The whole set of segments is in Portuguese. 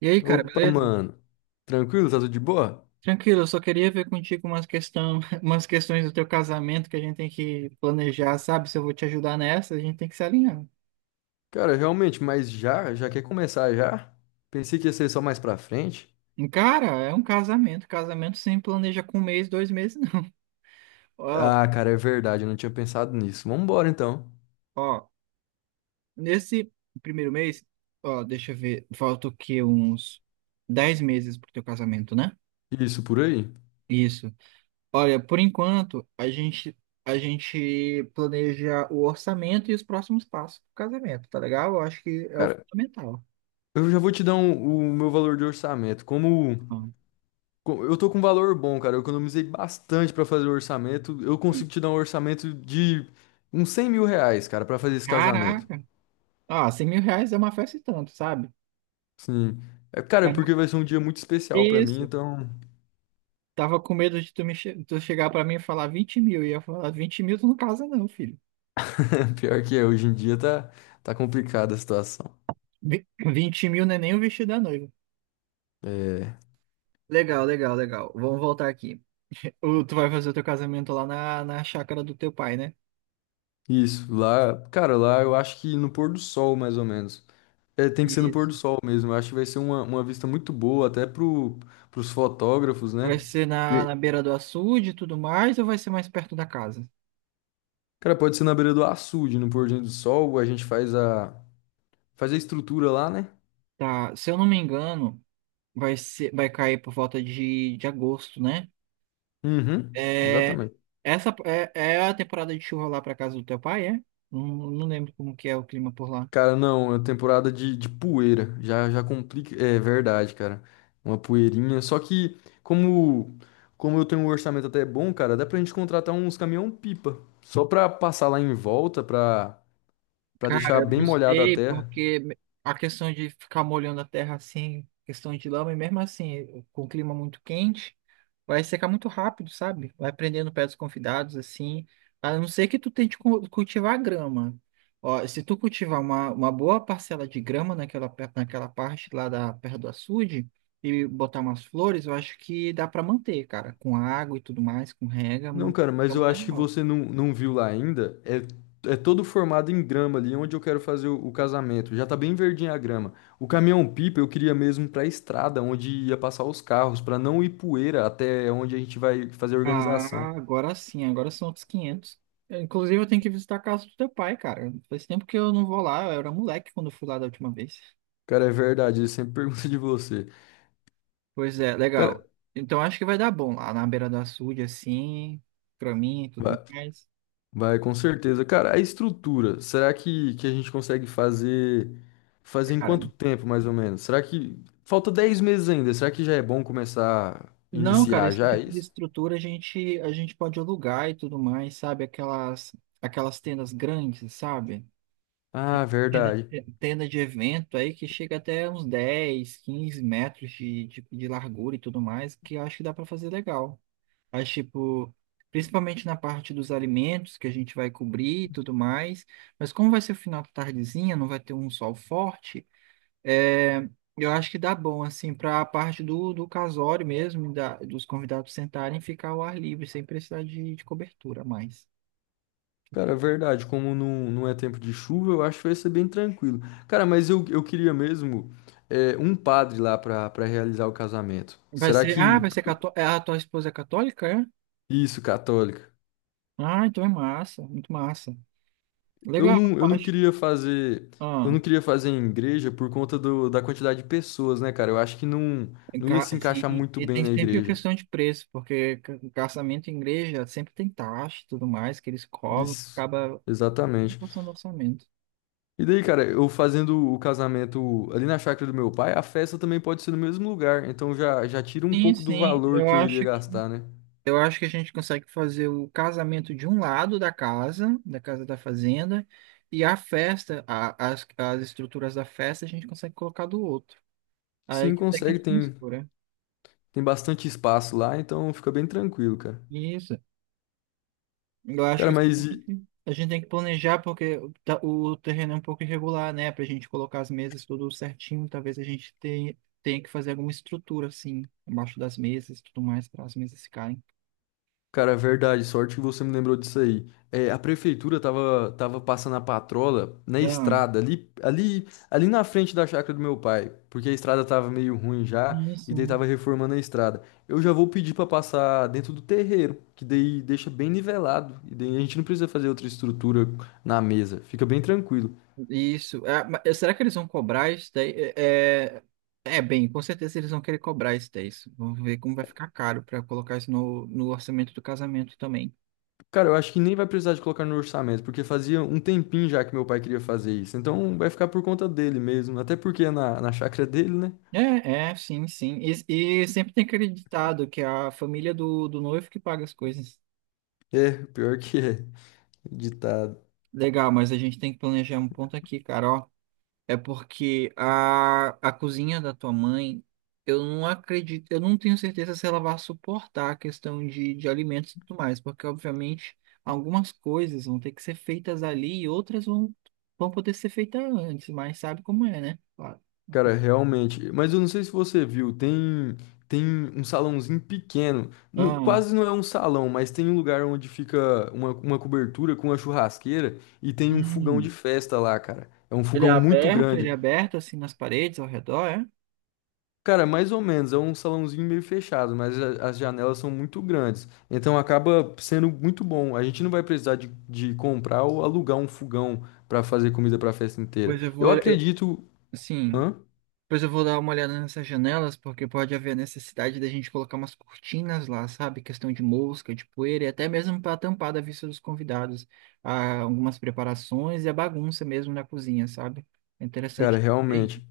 E aí, cara, Opa, beleza? mano. Tranquilo? Tá tudo de boa? Tranquilo, eu só queria ver contigo umas questão, umas questões do teu casamento que a gente tem que planejar, sabe? Se eu vou te ajudar nessa, a gente tem que se alinhar. Cara, realmente, mas já? Já quer começar já? Pensei que ia ser só mais pra frente. Cara, é um casamento. Casamento sem planeja com um mês, dois meses, não. Ó, Ah, cara, é verdade, eu não tinha pensado nisso. Vambora então. ó, nesse primeiro mês, ó, deixa eu ver, falta o quê? Uns 10 meses pro teu casamento, né? Isso por aí. Isso. Olha, por enquanto, a gente planeja o orçamento e os próximos passos do casamento, tá legal? Eu acho que é o Cara, fundamental. eu já vou te dar o meu valor de orçamento. Hum. Eu tô com um valor bom, cara, eu economizei bastante pra fazer o orçamento. Eu consigo te dar um orçamento de uns R$ 100 mil, cara, pra fazer esse casamento. Caraca! Ah, R$ 100.000 é uma festa e tanto, sabe? Sim. É, cara, é porque Tava- vai ser um dia muito especial pra mim, Isso. então. Tava com medo de tu chegar pra mim e falar 20 mil. E eu ia falar, 20 mil tu não casa não, filho. Pior que é, hoje em dia tá complicada a situação. 20 mil não é nem o vestido da noiva. É, Legal, legal, legal. Vamos voltar aqui. Tu vai fazer o teu casamento lá na chácara do teu pai, né? isso, lá, cara, lá eu acho que no pôr do sol, mais ou menos. É, tem que ser no pôr do Isso. sol mesmo. Eu acho que vai ser uma vista muito boa, até pros fotógrafos, Vai né? ser na, E, na beira do açude e tudo mais, ou vai ser mais perto da casa? cara, pode ser na beira do açude, no pôr do sol, a gente faz a estrutura lá, né? Tá, se eu não me engano, vai ser, vai cair por volta de agosto, né? Uhum, É, exatamente. essa é a temporada de chuva lá para casa do teu pai, é? Não, não lembro como que é o clima por lá. Cara, não, é temporada de poeira. Já complica. É verdade, cara. Uma poeirinha. Só que, como, como eu tenho um orçamento até bom, cara, dá pra gente contratar uns caminhão-pipa. Só pra passar lá em volta, pra Cara, deixar eu bem não molhada a sei, terra. porque a questão de ficar molhando a terra assim, questão de lama, e mesmo assim, com o clima muito quente, vai secar muito rápido, sabe? Vai prendendo o pé dos convidados, assim, a não ser que tu tente cultivar grama. Ó, se tu cultivar uma boa parcela de grama naquela parte lá da perto do açude e botar umas flores, eu acho que dá pra manter, cara, com água e tudo mais, com rega, Não, cara, é mas eu uma acho que legal. você não viu lá ainda. É, é todo formado em grama ali, onde eu quero fazer o casamento. Já tá bem verdinha a grama. O caminhão-pipa eu queria mesmo pra estrada, onde ia passar os carros, pra não ir poeira até onde a gente vai fazer a organização. Ah, agora sim, agora são outros quinhentos. Eu, inclusive, eu tenho que visitar a casa do teu pai, cara. Faz tempo que eu não vou lá, eu era moleque quando eu fui lá da última vez. Cara, é verdade, ele sempre pergunta de você. Pois é, Cara, legal. Então acho que vai dar bom lá na beira do açude, assim, pra mim e tudo vai, mais. vai, com certeza. Cara, a estrutura, será que a gente consegue fazer em Cara, quanto tempo, mais ou menos? Será que falta 10 meses ainda? Será que já é bom começar, não, cara, iniciar esse já é tipo de isso? estrutura a gente pode alugar e tudo mais, sabe? Aquelas tendas grandes, sabe? Ah, verdade. Tenda de evento aí que chega até uns 10, 15 metros de largura e tudo mais, que eu acho que dá para fazer legal. Mas, tipo, principalmente na parte dos alimentos que a gente vai cobrir e tudo mais. Mas como vai ser o final da tardezinha, não vai ter um sol forte, é, eu acho que dá bom, assim, para a parte do casório mesmo, dos convidados sentarem e ficar ao ar livre, sem precisar de cobertura a mais. Cara, verdade. Como não é tempo de chuva, eu acho que vai ser bem tranquilo. Cara, mas eu queria mesmo um padre lá pra para realizar o casamento. Vai Será ser, ah, que vai ser cató... ah, A tua esposa é católica, é? isso, católica? Ah, então é massa, muito massa. Eu Legal, não, eu eu não acho. queria fazer, eu Ah, não queria fazer em igreja por conta do, da quantidade de pessoas, né, cara? Eu acho que não ia se encaixar e, muito e bem tem na sempre a igreja. questão de preço, porque casamento em igreja sempre tem taxa e tudo mais que eles cobram, que Isso, acaba exatamente. passando orçamento. E daí, cara, eu fazendo o casamento ali na chácara do meu pai, a festa também pode ser no mesmo lugar. Então já tira um Sim, pouco do sim, valor eu que eu iria acho que gastar, né? eu acho que a gente consegue fazer o casamento de um lado da casa, da casa da fazenda, e a festa, as estruturas da festa a gente consegue colocar do outro. Aí Sim, até que consegue, não se tem, mistura. tem bastante espaço lá, então fica bem tranquilo, cara. Isso. Eu acho que Cara, mas e, a gente tem que planejar porque o terreno é um pouco irregular, né? Pra gente colocar as mesas tudo certinho, talvez a gente tenha que fazer alguma estrutura, assim, embaixo das mesas e tudo mais, para as mesas ficarem. cara, é verdade, sorte que você me lembrou disso aí. É, a prefeitura tava passando a patrola na Não, estrada, ali na frente da chácara do meu pai, porque a estrada tava meio ruim já, e daí isso. tava reformando a estrada. Eu já vou pedir pra passar dentro do terreiro, que daí deixa bem nivelado, e daí a gente não precisa fazer outra estrutura na mesa, fica bem tranquilo. Isso. É, será que eles vão cobrar isso daí? É, bem, com certeza eles vão querer cobrar isso daí. Isso. Vamos ver como vai ficar caro para colocar isso no orçamento do casamento também. Cara, eu acho que nem vai precisar de colocar no orçamento, porque fazia um tempinho já que meu pai queria fazer isso, então vai ficar por conta dele mesmo, até porque é na chácara dele, né? É, é, sim, sim. E sempre tem acreditado que é a família do noivo que paga as coisas. É, pior que é. Ditado. Legal, mas a gente tem que planejar um ponto aqui, cara, ó. É porque a cozinha da tua mãe, eu não acredito, eu não tenho certeza se ela vai suportar a questão de alimentos e tudo mais, porque obviamente algumas coisas vão ter que ser feitas ali e outras vão poder ser feitas antes, mas sabe como é, né? Claro. Cara, realmente. Mas eu não sei se você viu, tem um salãozinho pequeno. Ah, Quase não é um salão, mas tem um lugar onde fica uma cobertura com uma churrasqueira e tem um fogão hum. de festa lá, cara. É um fogão muito Ele grande. é aberto assim nas paredes ao redor, é? Cara, mais ou menos, é um salãozinho meio fechado, mas as janelas são muito grandes. Então acaba sendo muito bom. A gente não vai precisar de comprar ou alugar um fogão pra fazer comida pra festa inteira. Pois eu Eu vou, eu, acredito. sim, Hã? pois eu vou dar uma olhada nessas janelas, porque pode haver necessidade da gente colocar umas cortinas lá, sabe? Questão de mosca, de poeira, e até mesmo para tampar da vista dos convidados, algumas preparações e a bagunça mesmo na cozinha, sabe? É Cara, interessante. Ver isso. realmente,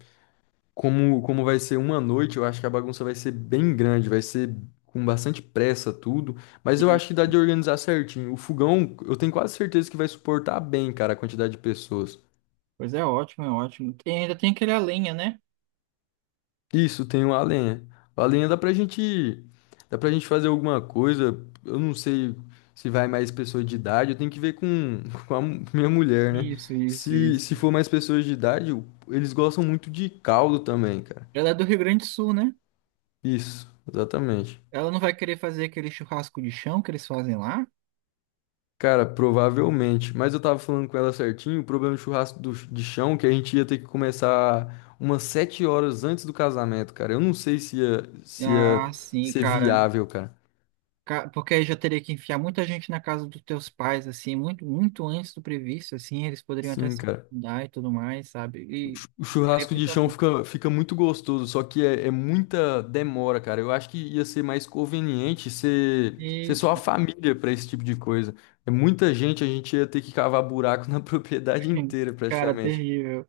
como vai ser uma noite, eu acho que a bagunça vai ser bem grande, vai ser com bastante pressa tudo, mas eu E, acho que dá de organizar certinho. O fogão, eu tenho quase certeza que vai suportar bem, cara, a quantidade de pessoas. pois é, ótimo, é ótimo. E ainda tem aquele a lenha, né? Isso, tem o a lenha. A lenha dá pra gente fazer alguma coisa, eu não sei se vai mais pessoas de idade, eu tenho que ver com, com a minha mulher, né? Isso, isso, Se, isso. se for mais pessoas de idade, eles gostam muito de caldo também, cara. Ela é do Rio Grande do Sul, né? Isso, exatamente. Ela não vai querer fazer aquele churrasco de chão que eles fazem lá? Cara, provavelmente. Mas eu tava falando com ela certinho, o problema do churrasco de chão, que a gente ia ter que começar umas 7 horas antes do casamento, cara. Eu não sei se ia Ah, sim, ser cara. viável, cara. Porque aí já teria que enfiar muita gente na casa dos teus pais, assim, muito, muito antes do previsto, assim, eles poderiam até Sim, se cara. mudar e tudo mais, sabe? O E chu- o seria churrasco muito de chão bacana. fica muito gostoso, só que é muita demora, cara. Eu acho que ia ser mais conveniente ser só a Isso, família pra esse tipo de coisa. É muita gente, a gente ia ter que cavar buraco na propriedade inteira, cara, praticamente. terrível.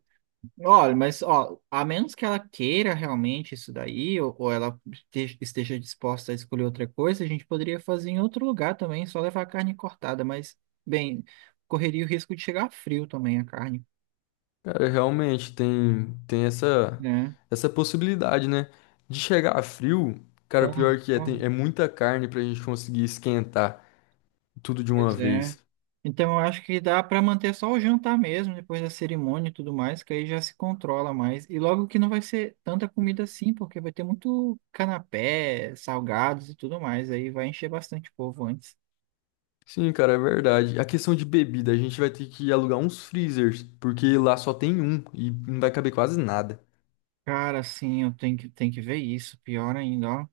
Olha, mas, ó, a menos que ela queira realmente isso daí, ou ela esteja disposta a escolher outra coisa, a gente poderia fazer em outro lugar também, só levar a carne cortada, mas, bem, correria o risco de chegar frio também a carne, Cara, realmente tem essa, né? essa possibilidade, né? De chegar frio, cara, Então, pior que é, ó. tem, é muita carne pra gente conseguir esquentar tudo de uma Pois é. vez. Então eu acho que dá para manter só o jantar mesmo, depois da cerimônia e tudo mais, que aí já se controla mais. E logo que não vai ser tanta comida assim, porque vai ter muito canapé, salgados e tudo mais, aí vai encher bastante o povo antes. Sim, cara, é verdade. A questão de bebida, a gente vai ter que alugar uns freezers, porque lá só tem um e não vai caber quase nada. Cara, sim, eu tenho que ver isso, pior ainda, ó.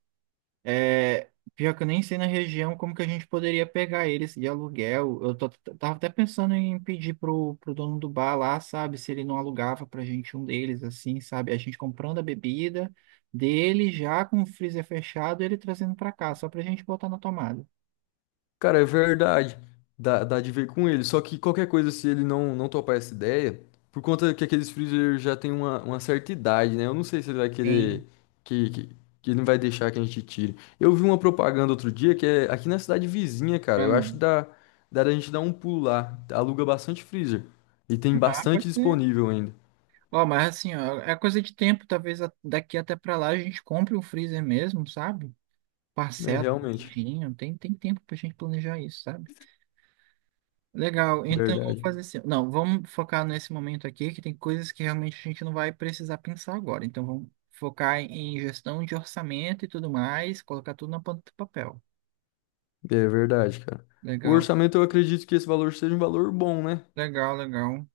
É, pior que eu nem sei na região como que a gente poderia pegar eles de aluguel. Tava até pensando em pedir pro dono do bar lá, sabe, se ele não alugava pra gente um deles, assim, sabe? A gente comprando a bebida dele já com o freezer fechado, ele trazendo pra cá, só pra gente botar na tomada. Cara, é verdade. Dá de ver com ele. Só que qualquer coisa, se ele não topar essa ideia, por conta que aqueles freezer já tem uma certa idade, né? Eu não sei se ele vai Sim. querer que, que, que ele não vai deixar que a gente tire. Eu vi uma propaganda outro dia que é aqui na cidade vizinha, cara. Ah, Eu acho que não. dá da gente dar um pulo lá. Aluga bastante freezer. E tem Ah, pode bastante ser. disponível ainda. Ó, mas assim, ó, é coisa de tempo, talvez daqui até pra lá a gente compre um freezer mesmo, sabe? É Parcela, realmente. direitinho, tem tempo pra gente planejar isso, sabe? Legal, então vamos Verdade. fazer assim. Não, vamos focar nesse momento aqui, que tem coisas que realmente a gente não vai precisar pensar agora. Então vamos focar em gestão de orçamento e tudo mais, colocar tudo na ponta do papel. É verdade, cara. O Legal, orçamento, eu acredito que esse valor seja um valor bom, né? legal, legal.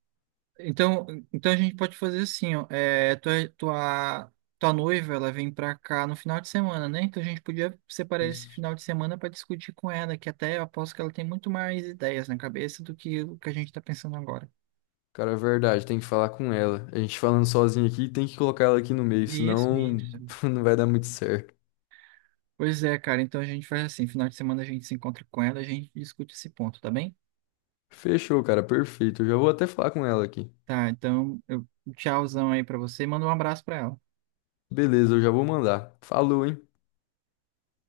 Então, então a gente pode fazer assim, ó, é, tua noiva, ela vem pra cá no final de semana, né? Então a gente podia separar esse Isso. final de semana para discutir com ela, que até eu aposto que ela tem muito mais ideias na cabeça do que o que a gente está pensando agora. Cara, é verdade, tem que falar com ela. A gente falando sozinho aqui, tem que colocar ela aqui no meio, Isso, senão isso. não vai dar muito certo. Pois é, cara. Então a gente faz assim, final de semana a gente se encontra com ela, a gente discute esse ponto, tá bem? Fechou, cara, perfeito. Eu já vou até falar com ela aqui. Tá, então eu um tchauzão aí pra você, manda um abraço pra ela. Beleza, eu já vou mandar. Falou, hein?